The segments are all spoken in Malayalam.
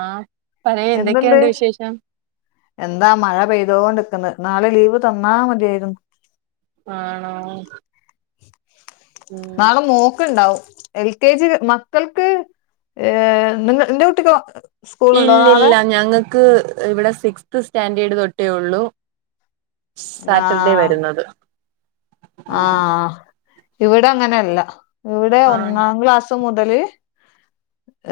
ആഹ് പറയ് എന്തുണ്ട് എന്തൊക്കെയുണ്ട് വിശേഷം എന്താ മഴ പെയ്തോണ്ടിക്കുന്നു നാളെ ലീവ് തന്നാ മതിയായിരുന്നു ആണോ ഉം നാളെ മോക്ക് ഇണ്ടാവും എൽ കെ ജി മക്കൾക്ക് എന്റെ കുട്ടിക്ക് സ്കൂളുണ്ടോ നാളെ ഇല്ലില്ല ഞങ്ങൾക്ക് ഇവിടെ സിക്സ്ത് സ്റ്റാൻഡേർഡ് തൊട്ടേയുള്ളൂ സാറ്റർഡേ ആഹ് വരുന്നത് ആഹ് ഇവിടെ അങ്ങനെയല്ല ഇവിടെ ആഹ് ഒന്നാം ക്ലാസ് മുതല്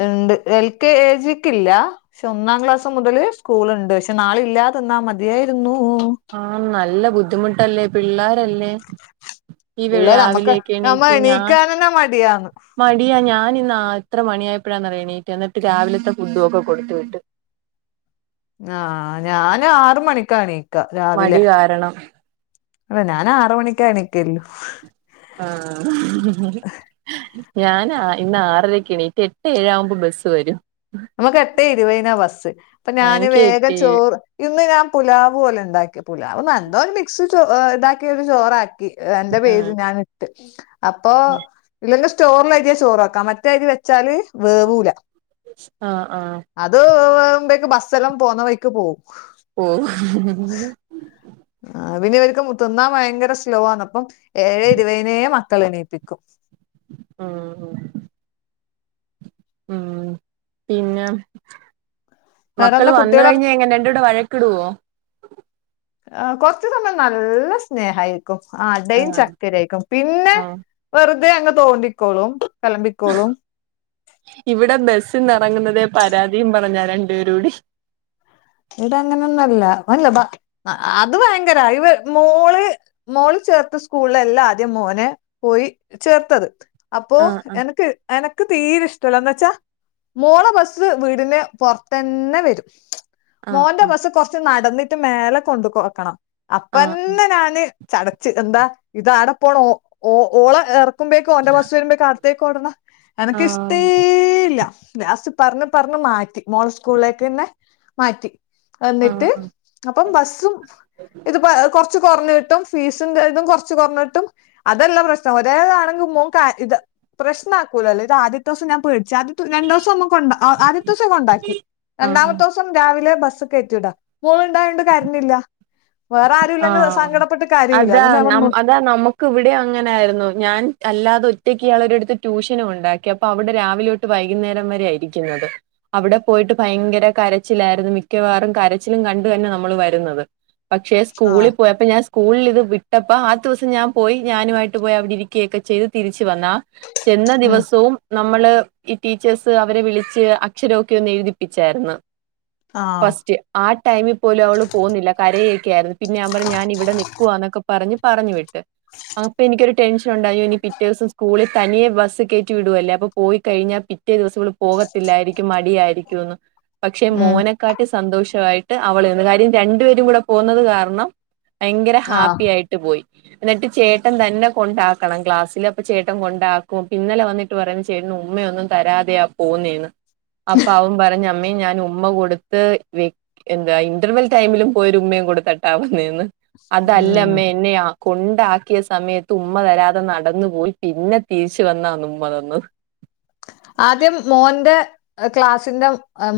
ഇണ്ട് എൽ കെ ജിക്കില്ല പക്ഷെ ഒന്നാം ക്ലാസ് മുതല് സ്കൂളുണ്ട് പക്ഷെ നാളെ ഇല്ലാതിന്നാ മതിയായിരുന്നു ആഹ് നല്ല ബുദ്ധിമുട്ടല്ലേ പിള്ളേരല്ലേ ഈ പിള്ളേര് നമ്മക്ക് രാവിലെയൊക്കെ നമ്മ എണീറ്റ് ഞാൻ എണീക്കാനന്നെ മടിയാന്ന് മടിയാ ഞാനിന്ന് എത്ര മണിയായപ്പോഴാന്ന് അറിയോ എണീറ്റേ എന്നിട്ട് രാവിലത്തെ ഫുഡും ഒക്കെ കൊടുത്ത് വിട്ട് ആഹ് ഞാന് ആറ് മണിക്കാ എണീക്കാ മടി രാവിലെ കാരണം ഞാനും ആറ് മണിക്കാ എണീക്കല് ആഹ് ഞാൻ ഇന്ന് ആറരക്ക് എണീറ്റ് എട്ട് ഏഴാകുമ്പോ ബസ്സ് വരും നമുക്ക് എട്ടേ ഇരുപതിനാ ബസ്സ് അപ്പൊ ആഹ് ഞാന് എനിക്ക് വേഗം എട്ട് ഏഴ് ചോറ് ഇന്ന് ഞാന് പുലാവ് പോലെ ഇണ്ടാക്കി പുലാവ് എന്തൊ മിക്സ് ഇതാക്കി ഒരു ചോറാക്കി രണ്ട് പേജ് ഞാന് ഇട്ട് അപ്പൊ ആഹ് ഇല്ലെങ്കിൽ സ്റ്റോറില അരിയെ ചോറ ആക്കാം മറ്റേ അരി വെച്ചാല് വേവൂല ആഹ് ആഹ് അത് വേവുബക്ക് ബസ്സ എല്ലാം പോകു ന്ന വഴിക്ക് പോകും. പോവും ആഹ് പിന്നെഇവർക്ക് മു തിന്നാ ഭയങ്കര സ്ലോവാണ് ആന്നപ്പം ഏഴ് ഇരുപയിനേ മക്കളെ എണീപ്പിക്കും. ആഹ് ആഹ് ആഹ് പിന്നെ മക്കൾ വേറെന്താ വന്ന കുട്ടികളെ കഴിഞ്ഞഴ്ഞ്ഞ എങ്ങനെണ്ട് രണ്ട് കൂടെ വഴക്കിടോ? ആഹ് കൊറച്ചു സമയം നല്ല സ്നേഹ ആയിരിക്കും ആ അടയും ആഹ് ചക്കരയയിക്കും പിന്നെ ആഹ് വെറുതെ അങ്ങ് തോണ്ടിക്കോളും കലമ്പിക്കോളും. ഇവിടെ ബസ്സിന്ന് ഇറങ്ങുന്നതേ പരാതിയും പറഞ്ഞാ രണ്ടുപേരും കൂടി ഇവിടെ അങ്ങനെ ഒന്നുംഅല്ല അല്ല അത് ഭയങ്കര ഇവ മോള് മോള് ചേർത്ത സ്കൂള അല്ലാ ആദ്യം മോനെ പോയി ചേർത്തത്. അപ്പോ ആഹ് എനക്ക് എനക്ക് തീരെ ഇഷ് ഇഷടല്ല എന്ന് വെച്ചാ മോളെ ബസ് വീടിന്റെ പൊറത്ത് തന്നെ വരും. ആഹ് മോന്റെ ആഹ് ബസ്സ് കൊറച്ച് നടന്നിട്ട് മേലെ കൊണ്ട് കൊട്ക്കണം ആഹ് അപ്പന്നെ ഞാന് ചടച്ച് എന്താ ഇതാട പോണം ഓ ഓ ഓളെ എറക്കുമ്പോക്ക് ഓന്റെ ബസ്സ് വരുമ്പോഴ്ക്ക് അടുത്തേക്ക് ഓടണം എനക്ക് ആഹ് ഇഷ്ടേല്ല ലാസ്റ്റ് പറഞ്ഞ് പറഞ്ഞ് മാറ്റി മോൾ സ്കൂളിലേക്ക് തന്നെ മാറ്റി ആഹ് എന്നിട്ട് ആഹ് ആഹ് അപ്പം ബസ്സും ഇത്പ്പൊ കൊറച്ച് കൊറഞ്ഞ് കിട്ടും ഫീസും ഇതും കുറച്ച് കുറഞ്ഞ് കിട്ടും അതല്ല പ്രശ്നം ഒരേതാണെങ്കിൽ മോ കാര ഇത് പ്രശ്നാക്കൂലല്ലോ ഇത് ആദ്യ ദിവസം ഞാൻ പേടിച്ചു ആദ്യം രണ്ടു ദിവസം നമ്മകൊണ്ടാ ആദ്യത്ത ദിവസം കൊണ്ടാക്കി ആഹ് രണ്ടാമത്തെ ദിവസം രാവിലെ ബസ് കയറ്റിവിടാ മോള് ഇണ്ടായോണ്ട് കരഞ്ഞില്ല വേറെ ആരും ഇല്ലെങ്കിൽ സങ്കടപ്പെട്ട് കരയൂല്ലെ അതോണ്ട് ഞാൻ പറഞ്ഞു ഇതാ നമുക്ക് ഇവിടെ അങ്ങനെയായിരുന്നു ഞാൻ അല്ലാതെ ഒറ്റയ്ക്ക് ഇയാളെ ഒരുടുത്ത് ട്യൂഷന് കൊണ്ടാക്കി അപ്പൊ അവിടെ രാവിലെ വൈകുന്നേരം വരെ ഇരിക്കുന്നത്. അവിടെ പോയിട്ട് ഭയങ്കര കരച്ചിലായിരുന്നു മിക്കവാറും കരച്ചിലും കണ്ടു തന്നെ നമ്മൾ വരുന്നത്. പക്ഷെ ആഹ് സ്കൂളിൽ പോയപ്പോ ഞാൻ സ്കൂളിൽ ഇത് വിട്ടപ്പ ആദ്യത്തെ ദിവസം ഞാൻ പോയി ഞാനുമായിട്ട് പോയി അവിടെ ഇരിക്കുകയൊക്കെ ചെയ്ത് തിരിച്ചു വന്നാ ചെന്ന ഉം ദിവസവും നമ്മള് ഈ ടീച്ചേഴ്സ് അവരെ വിളിച്ച് അക്ഷരമൊക്കെ ഒന്ന് എഴുതിപ്പിച്ചായിരുന്നു. ആഹ് ഫസ്റ്റ് ആ ടൈമിൽ പോലും അവള് പോകുന്നില്ല കരയൊക്കെ ആയിരുന്നു. പിന്നെ നാപറന്നു ഞാൻ ഇവിടെ നിൽക്കുവാന്നൊക്കെ പറഞ്ഞ് പറഞ്ഞ് വിട്ട് അപ്പൊ എനിക്കൊരു ടെൻഷൻ ഉണ്ടായി ഇനി പിറ്റേ ദിവസം സ്കൂളിൽ തനിയെ ബസ് കേറ്റി വിടുവല്ലെ അപ്പോ പോയി കഴിഞ്ഞാ പി പിറ്റേ ദിവസം ഇവള് പോകത്തില്ലായിരിക്കും മടിയായിരിക്കുംഎന്ന് പക്ഷെ ഉം മോനക്കാട്ടി സന്തോഷമായിട്ട് അവളന്ന് കാര്യം രണ്ടുപേരും കൂടെ പോകുന്നത് കാരണം ഭയങ്കര ആഹ് ഹാപ്പി ആയിട്ട് പോയി. എന്നിട്ട് ചേട്ടൻ തന്നെ കൊണ്ടാക്കണം ക്ലാസ്സില് അപ്പം ചേട്ടം കൊണ്ടാക്കും. ഇ ന്നലെ വന്നിട്ട് ഉമ്മയൊന്നും തരാതെയാ പോവുന്നേന്ന് അപ്പം അവൻപറഞ്ഞു അമ്മേ ഞാൻ ഉമ്മ കൊടുത്ത് എന്താ ഇന്റർവെൽ ടൈമിലും പോയി ഒരു ഉമ്മയും കൊടുത്ത് വന്നേന്ന് അതല്ല ഉം അമ്മേ എന്നെയാ കൊണ്ടാക്കിയ സമയത്ത് ഉമ്മ തരാതെ നടന്നു പോയി പിന്നെ തിരിച്ച് വന്നാന്ന് ഉമ്മ തന്ന്. ആദ്യം മോന്റെ ക്ലാസിന്റെ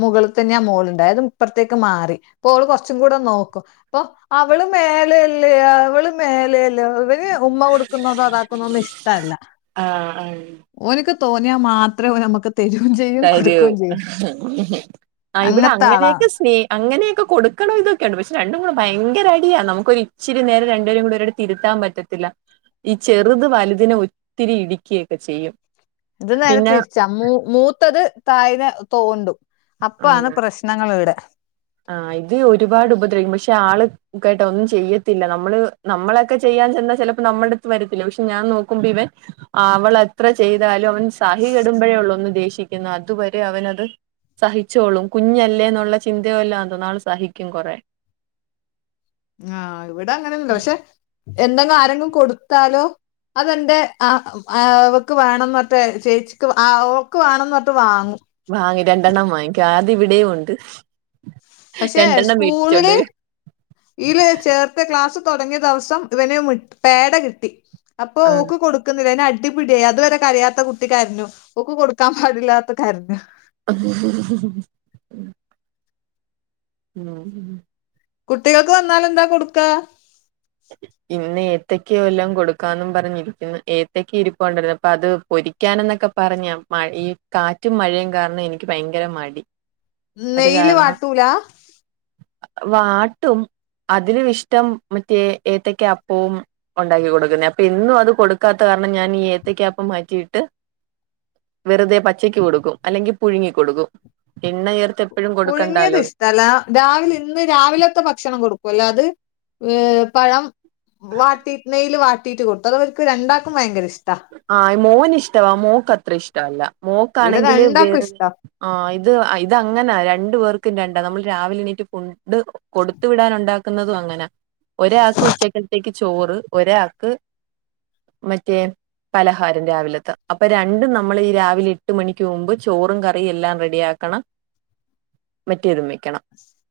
മുകളിൽ തന്നെ ആ മോളുണ്ടായ അതും ഇപ്പറത്തേക്ക് മാറി ഇപ്പോള് കുറച്ചും കൂടെ നോക്കും. അപ്പൊ അവള് മേലെല്ലേ അവള് മേലെല്ലേ ന് ഉമ്മ കൊടുക്കുന്നതോ അതാക്കുന്നന്നും ഇഷ്ടമല്ല ആഹ് ആഹ് ഓ എനിക്ക് തോന്നിയാ മാത്ര ത്രയ നമുക്ക് തരിയോ ആ ഇവിടെ അങ്ങനത്തെ ആളാണ് അങ്ങനെയൊക്കെ സ്നേ അങ്ങനെയൊക്കെ കൊടുക്കണം ഇൊക്കെയുണ്ട് പക്ഷ രണ്ടും കൂടെ ഭയങ്കര അടിയ നമുൊ ഇരി നേരെ രണ്ടുേരും ഒരട് തിരുത്താൻ പറ്റും പറ്റത്തി ഈ ചെറുത് വലുതിനെ ഒത്തിരി ഇടുക്കിയൊക്കെ ചെയ്യും. ഇത് നേരെ പിന്നെ തിരിച്ച മൂ മൂത്തത് തായെ തോണ്ടും അപ്പ ആണ് ആഹ് പ്രശ്നം ഞങ്ങളൾ ഇവിടെ ആഹ് ഇത് ഒരുപാട് ഉപദ്രവിക്കും പക്ഷെ ആള് ക്ക കേട്ടാ ഒന്നും ചെയ്യത്തില്ല നമ്മള് നമ്മളൊക്കെ ചെയ്യാൻ ചെന്നാ ചിലപ്പോ നമ്മുടെ അടുത്ത് വരത്തില്ല പക്ഷെ ഞാൻ നോക്കുമ്പോ ഇവൻ അവളത്ര ചെയ്താലും അവൻ സഹി കെടുമ്പോഴേ ഉള്ളൂ ഒന്ന് ദേഷിക്ക അതുവരെ അവനത് സഹിച്ചോളും കുഞ്ഞല്ലേ എന്നുള്ളന്ത [unintelligible] നാള് സഹിക്കും കുറെേ ആഹ് ഇവിടെ അങ്ങനെന്നല്ല പക്ഷെ എന്തെങ്കും ആരെങ്കിലും കൊടുത്താലോ അതന്റെ ആ അവക്ക് വേണം എന്നൊട്ട് ചേച്ചിക്ക് അവക്ക് വേണംന്ന് പറട്ട് വാങ്ങും വാങ്ങി രണ്ടെണ്ണം വാങ്ങിക്ക അതി ഇവിടെയും ഉണ്ട് പക്ഷെ രണ്ടെണ്ണം സ്കൂളില് മേടിച്ചോണ്ട് വരും ല് ചേർ ത്തെ ക്ലാസ് തുടങ്ങിയ ദിവസം ഇവ പേട കിട്ടി ആഹ് അപ്പോക്ക് കൊട് കൊുന്നില്ല അ അടിപിടിയായി അതുവരെ കരിയത്ത കുട്ടി ക്കരഞ്ഞു ഓക്ക് കൊടുക്കാൻ പാടില്ലാത്ത കാരനു അത ഉഹ് ഉമ് കുട്ടികൾക്ക് വന്നാലന്താ കൊടുക്കാ ഇന്ന് ഏത്തക്ക എല്ലാം കൊടുക്കാ പറഞ്ഞിരിക്കുന്നു ഏത്തക്ക ഇരിപ്പണ്ടിരരുന്നു അപ്പൊ അത് പൊരി പിക്കാന എന്നൊക്കെ പറഞ്ഞ മഴ ഈ കാറ്റും മഴയും കാരണം എനിക്ക് ഭയങ്കര മടി അത് നെയ്യില് കാരണം വാട്ടൂല വാട്ടും അതിലും ഇഷ്ടം മറ്റേ ഏത്തക്ക അപ്പവും ഉണ്ടാക്കി കൊടുക്കുന്നേ അപ്പൊ ഇന്നും അത് കൊടുക്കാത്ത കാരണം ഞാൻ ഈ ഏത്തക്കപ്പം മാറ്റിയിട്ട് വെറുതെ പച്ചക്കക്ക് കൊടുക്കും അല്ലെങ്കിൽ പുഴുങ്ങി കൊടുക്കും എണ്ണയർ പുഴുങ്ങിയത് ഇഷ് തല രാവിലെ ഇന്ന് രാവിലത്തെ ഭക്ഷണം കൊടുക്കും അല്ല അത് ഏഹ് പഴം വാട്ടീ നെൽ വാട്ടീട്ട് കൊടുത്തു അ അവർക്ക് രണ്ടാക്കും ഭയങ്കര ഇഷ്ടമാണ് ആഹ് മോന് ഇഷ്ടവാ മോക്ക് അത്ര ഇഷ്ടല്ല ഇവിടെ മോക്ക്ണെങ്കില് രണ്ടാക്കും വേറൊ ഇഷ്ടാ ആ ഇത് ഇത് അങ്ങനെ രണ്ടു പേർക്കും രണ്ടാ നമ്മൾ രാവിലെ എണീറ്റ് കൊടുത്തു വിടാൻ ഉണ്ടാക്കുന്നതും അങ്ങനെ ഒരാൾക്ക് ഉച്ചക്കത്തേക്ക് ചോറ് ഒരാൾക്ക് മറ്റേ പലഹാരം രാവിലത്തെ അപ്പൊ രണ്ടും നമ്മൾ ഈ രാവിലെ എട്ട് മണിക്ക് മുമ്പ് ചോറും കറിയും എല്ലാം റെഡിയാ ക്കണം [inaudible] മറ്റേ ഇതും വെക്കണം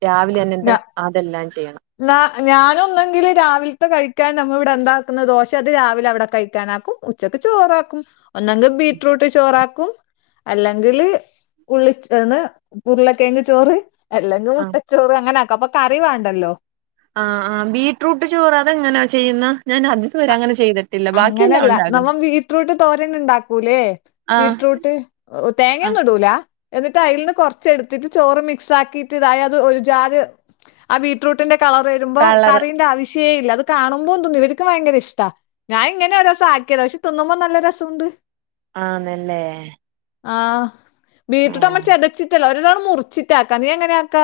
രാവിലെ തന്നെണ്ട് അതെല്ലാം ചെയ്യണം നാ ഞാനൊന്നെങ്കിൽ രാവിലത്തെ കഴിക്കാൻ നമ്മൾ ഇവിടെ ഉന്താക്കുന്ന ദോശ അത് രാവിലെ അവിടെ കഴിക്കാനാക്കും ഉച്ചക്ക് ചോറാക്കും ഒന്നങ്കിൽ ബീറ്റ്റൂട്ട് ചോറാക്കും അല്ലെങ്കിൽ ഉള്ളിന്ന് പുരുളക്കെങ്ങ് ചോറ് അല്ലങ്കി ആഹ് മുട്ടച്ചോറ് അങ്ങനെ ആക്കും അപ്പൊ കറി വേണ്ടല്ലോ ആഹ് ആഹ് ബീടറൂട്ട് ചോറ് അതെങ്ങനെയാ ചെയ്യുന്ന ഞാൻ അങ്ങനെ ചെയ്തിട്ടില്ല ബാക്കിയെല്ലാം അങ്ങനെയല്ല നമ്മ ഉണ്ടാകുന്നെ ബീടറൂട്ട് തോരന്ന ഉണ്ടാക്കൂല്ലേ ആഹ് ബീടറൂട്ട് ആഹ് തേങ്ങൊന്നും ഇടുല എന്നിട്ട് അയലിന്ന് കൊറച്ച് എടുത്തിട്ട് ചോറ് മിക്സ് ആക്കിട്ട് ഇതായ അത് ഒരു ജാതി ആ ബീട്രൂട്ടിന്റെ കളർ വരുമ്പോൾ കളർ കറീന്റെ ആവശ്യേ ഇല്ല അത് കാണുമ്പോ തോന്നും ഇവർ എനിക്ക് ഭയങ്കര ഇഷ്ട ഞാൻ ഇങ്ങനെ ഒരു ദിവസം ആക്കിയത പക്ഷെ തിന്നുമ്പോൾ നല്ല രസമുണ്ട് ആന്നല്ലേ ആഹ ആഹ് ബീട്ടിട്ട് ചതച്ചിട്ടല്ലോ ഒരാൾ മുറിച്ചിട്ട ആക്ക നീ എങ്ങനെ ആക്ക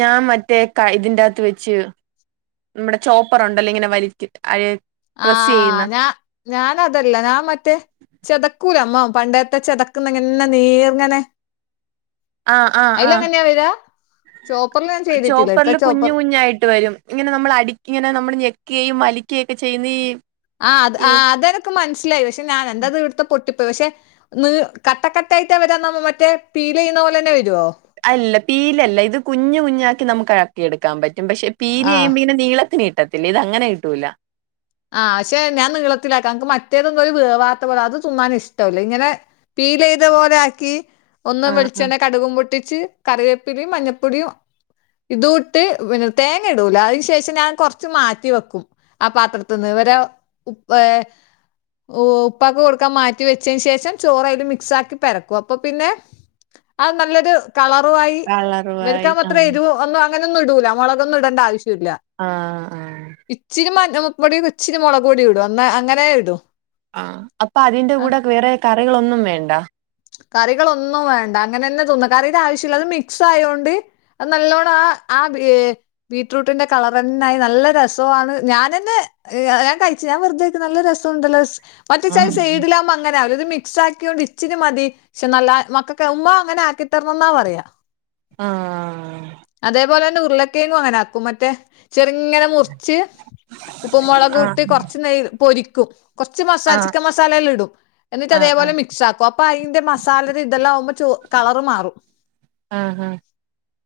ഞാൻ മറ്റേ ഇതിന്റെ അകത്ത് വെച്ച് നമ്മുടെ ചോപ്പറുണ്ടല്ലോ ഇങ്ങനെ വലി ആഹ് ഞാ ഞാൻ അതല്ല ഞാൻ മറ്റേ ചെതക്കൂല നമ്മ പണ്ടത്തെ ചെതക്കുന്നങ്ങന്നെ നീർങ്ങനെ ആഹ ആഹ ആഹ ചോപ്പർല് ചോപ്പർല് കുഞ്ഞ് കുഞ്ഞായിട്ട് വെരും ഇങ്ങനെ നമ്മള് അടിക്ക ഇങ്ങനെ നമ്മള് ഞെക്കെ വലിക്കെ ഒക്കെ ചെയ്യുന്ന ഈ ആഹ് ഈ അഹ് അത് എനിക്ക് മനസ്സിലായി പക്ഷെ ഞാൻ എന്താ ഇത് ഇവിടുത്തെ പൊട്ടിപ്പോയി പക്ഷെ ന്ന് കട്ടക്കട്ടായിട്ട വെരാ മറ്റേ പീല് ചെയ്യുന്ന പോലെ തന്നെ വെരോ? അല്ല പീലല്ല ഇത് കുഞ്ഞ് കുഞ്ഞാക്കി നമുക്ക് ‌ക്കി എടുക്കാൻ പറ്റും പക്ഷെ പീല് ആഹ് യുമ്പോ ഇങ്ങനെ നീളത്തില് കിട്ടത്തില്ലേ ഇത് അങ്ങനെ കിട്ടൂല ആഹ് പക്ഷെ ഞാൻ നീളത്തിലാക്ക അനക്ക് മറ്റേതെന്തോ ഒരു വേവാത്ത പോലെ അത് തിന്നാൻ ഇഷ്ടല്ല ഇങ്ങനെ പീലെയ്തെ പോലെ ആക്കി ഒന്ന് ആഹ് ആഹ് വെളിച്ചെണ്ണ, കടുകും പൊട്ടിച്ച് കറിവേപ്പിലിം, മഞ്ഞപ്പൊടിയും ഇത് ഇട്ട് പിന്നെ തേങ്ങ ഇടൂല അയ്ന് ശേഷം ഞാൻ കോർച്ച് മാറ്റി വെക്കും ആഹ് പാത്രത്തി ഇവരെ ഇപ്പേ ഓ ഉപ്പാക്ക് കൊടുക്കാൻ മാറ്റി വെച്ചതിന് ശേഷം ചോറ് അയ്ല് മിക്സാക്കി പെരക്കും അപ്പൊ പിന്നെ അഹ് നല്ലൊരു കളറു ആയി കളറ് വായി വിളിക്കാൻ മാത്രം ആഹ് എരിവും ഒന്നും അങ്ങനെന്നും ഇടൂല മോളകൊന്നും ഇടേണ്ട ആവശ്യല്ല ആഹ് അഹ് ഇച്ചിരി മഞ്ഞൾപ്പൊടിയും, ഇച്ചിരി മോളക് പൊടി ഇടും അന്ന അങ്ങനെ ഇടൂ ആഹ് അപ്പ അതിന്റെ കൂടെ വേറെ കറികളൊന്നും വേണ്ട കറികളോന്നും വേണ്ട അങ്ങനെന്നെ തിന്ന കറിയുടെ ആവശ്യല്ല അത് മിക്സ് ആയോണ്ട് അത് നല്ലോണം ആഹ് ആഹ് [unintelligible] ബീറ്റ്റൂട്ടിന്റെ കളറെന്നെ ആയി നല്ല രസൊണ് ഞാനെന്നെ ഏഹ് ഞാൻ കഴിച്ചു ഞാൻ വെറുതേക്ക് നല്ല രസൊണ്ടല്ലോ മറ്റെച്ചാൽ ആഹ് സൈഡിലാവുമ്പം അങ്ങനെ അവൂലെ ഇത് മിക്സ് ആക്കിയത് കൊണ്ട് ഇച്ചിരി മതി പക്ഷെ നല്ല മക്കക്ക് ഉമ്മ അങ്ങനെ ആക്കിത്തരണം എന്നാ പറയാ ആഹ് അതേപോലെ തന്നെ ഉരുളക്കിഴങ്ങും അങ്ങനെ ആക്കും മറ്റെ ചെറ്ങ്ങനെ മു ച്ച് ഉപ്പും ആഹ് മോളകുട്ട് കോർച്ച് നെയ്യിൽ പൊരിക്കും കോർച്ച് മസാല ആഹ് ചിക്കൻ മസാലെലടും എന്നിട്ട് ആഹ് അതേ ആഹ് പോലെ മിക്സാക്കും അയ്ന്റെ മസാലയുടെ ഇതെല്ലാം ആവുമ്പോ ച്ചോ കളറ് മാറും ആഹ്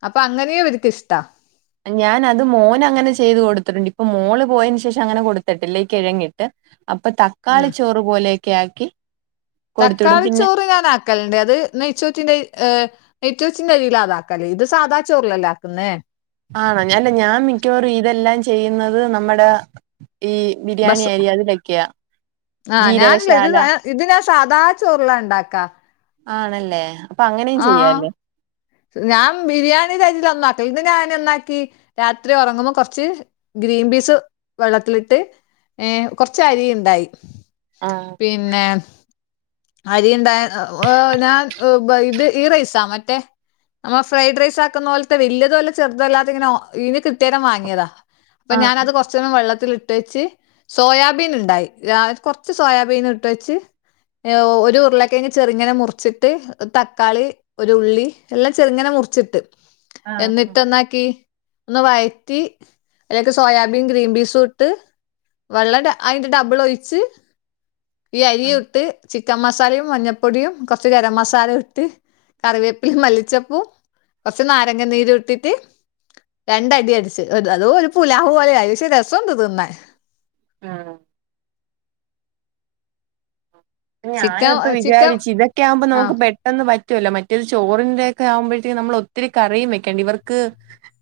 അപ്പം അങ്ങനെയും ഇവർക്ക് ഇഷ്ടാ ഞാൻ അത് മോന് അങ്ങനെ ചെയ്ത് കൊടുത്തിട്ടുണ്ട് ഇപ്പൊ മോള് പോയതിന് ശേഷം അങ്ങനെ കൊടുത്തിട്ടില്ല ഇ കിഴങ്ങിട്ട് അപ്പം തക്കാളി ചോറ് പോലെയെക്കെ ആക്കി കൊടുത്തുവിടും തക്കാളി പിന്നെ ചോറ് ഞാൻ ആക്കല്ണ്ട് അത് നെയ്ച്ചോറ്റിന്റെ ഏഹ് നെയ്‌ച്ചറ്റിന്റെ അരിയിലാണ് അതാക്കല് ഇത് സാധാ ചോറിലല്ലേ ആക്ന്നേ ആണോ അല്ല ഞാൻ മിക്കവാറും ഇതെല്ലാം ചെയ്യ്ന്നത് നമ്മടെ ഈ ബിരിയാണി ബസ് അരി അതിലൊക്കെയാ ആഹ് ഞാനില്ല ഇത് ജീരകശാല ഇത് ഞാൻ സാദാ ചോറിലാ ഇണ്ടക്ക ആണല്ലേ അപ്പ അങ്ങനെ ആഹ് ചെയ്യല്ലേ ഞാൻ ബിരിയാണിയുടെ അരിയിൽ ഒന്നും ആക്ക ഇത് ഞാൻ എന്താക്കി രാത്രി ഒറങ്ങുമ്പോ കൊർച്ച് ഗ്രീൻ പീസ് വെള്ളത്തിലിട്ട് ഏഹ് കോർച്ച് അരി ഇണ്ടായി ആഹ് പിന്നെ അരി ഇണ്ടാ ഞാൻ ഇത് ഈ റൈസാ മറ്റേ നമ്മള് ഫ്രൈഡ് റൈസ് ആക്ന്ന പോലത്തെ വെല്യതും അല്ല ചെറുതല്ലാത്ത ഇങ്ങനെ ഈ കിട്ടേതം വാങ്ങിയതാ അപ്പ ആഹ് ഞാനത് കൊർ കോർച്ച്ന് വെള്ളത്തിലിട്ട് വെച്ച് സോയാബീൻ ഇണ്ടായി രാ കൊർച്ച് സോയാബീൻ ഇട്ടച്ച് ഒരു ഉരുള കിഴങ്ങ് ചെറിങ്ങനെ മുർച്ചിട്ട് തക്കാളി, ഒരു ഉള്ളി എല്ലാം ചെർങ്ങനെ മുർച്ചിട്ട് ആഹ് എന്നിട്ട് എന്നാക്കി ഒന്ന് വയറ്റി അയ്ലെക്ക് സോയാബീൻ, ഗ്രീൻ പീസും ഇട്ട് വെള്ളം അയ്ന്റെ ഡബിള് ഒഴിച്ച് ഈ ആഹ് അരിയും ഇട്ട് ചിക്കൻ മസാലയും, മഞ്ഞപ്പൊടിയും, കോർച്ച് ഗരം മസാല, ഇട്ട് കറിവേപ്പില മല്ലി ചെപ്പൂ കൊറച്ച് നാരങ്ങ നീര് ഇട്ടിട്ട് രണ്ട അടി അടിച്ച് അത് അതോ ഒരു പുലാഹു പോലെ ആയി. പക്ഷെ രസം ഉണ്ട് തിന്നാൻ [unintelligible] ചിക്കൻ ഞാനിപ്പ ചിക്കൻ വിചാരിച്ചു, ഇതൊക്കെ ആകുമ്പം ആ നമുക്ക് പെ ട്ടെന്ന് പറ്റുല്ല, മറ്റേത് ചോറിന്റെ ഒക്കെ ആവുമ്പഴത്തിനും നമ്മൾ ഒത്തിരി കറിയും വെക്കാണ്ട് ഇവർക്ക്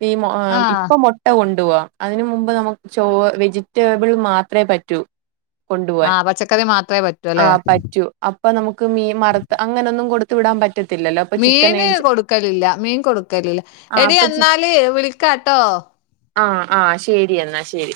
ഈ മോ ഏ ആ ഇപ്പം മൊ ട്ട കൊണ്ടു പോകാം. അതിന് മുമ്പ് നമുക്ക് ചോ വെജിറ്റേബിൾ മാത്രേ പറ്റൂ. ആഹ് പച്ചക്കറി മാത്രെ പ ആഹ് പറ്റൂ, അപ്പൊ നമുക്ക് മീൻ വറത്ത് അങ്ങനെന്നും കൊടുത്ത് വിടാൻ പറ്റത്തില്ലല്ലോ അപ്പൊ ചിക്കൻ മീന് മേടിച്ച് കൊടുക്കലില്ല മീൻ കൊടുക്കലില്ല. ആ എടി അപ്പൊ എന്നാല് വിളിക്കാട്ടോ ആഹ് ആഹ് ശരി എന്നാ ശരി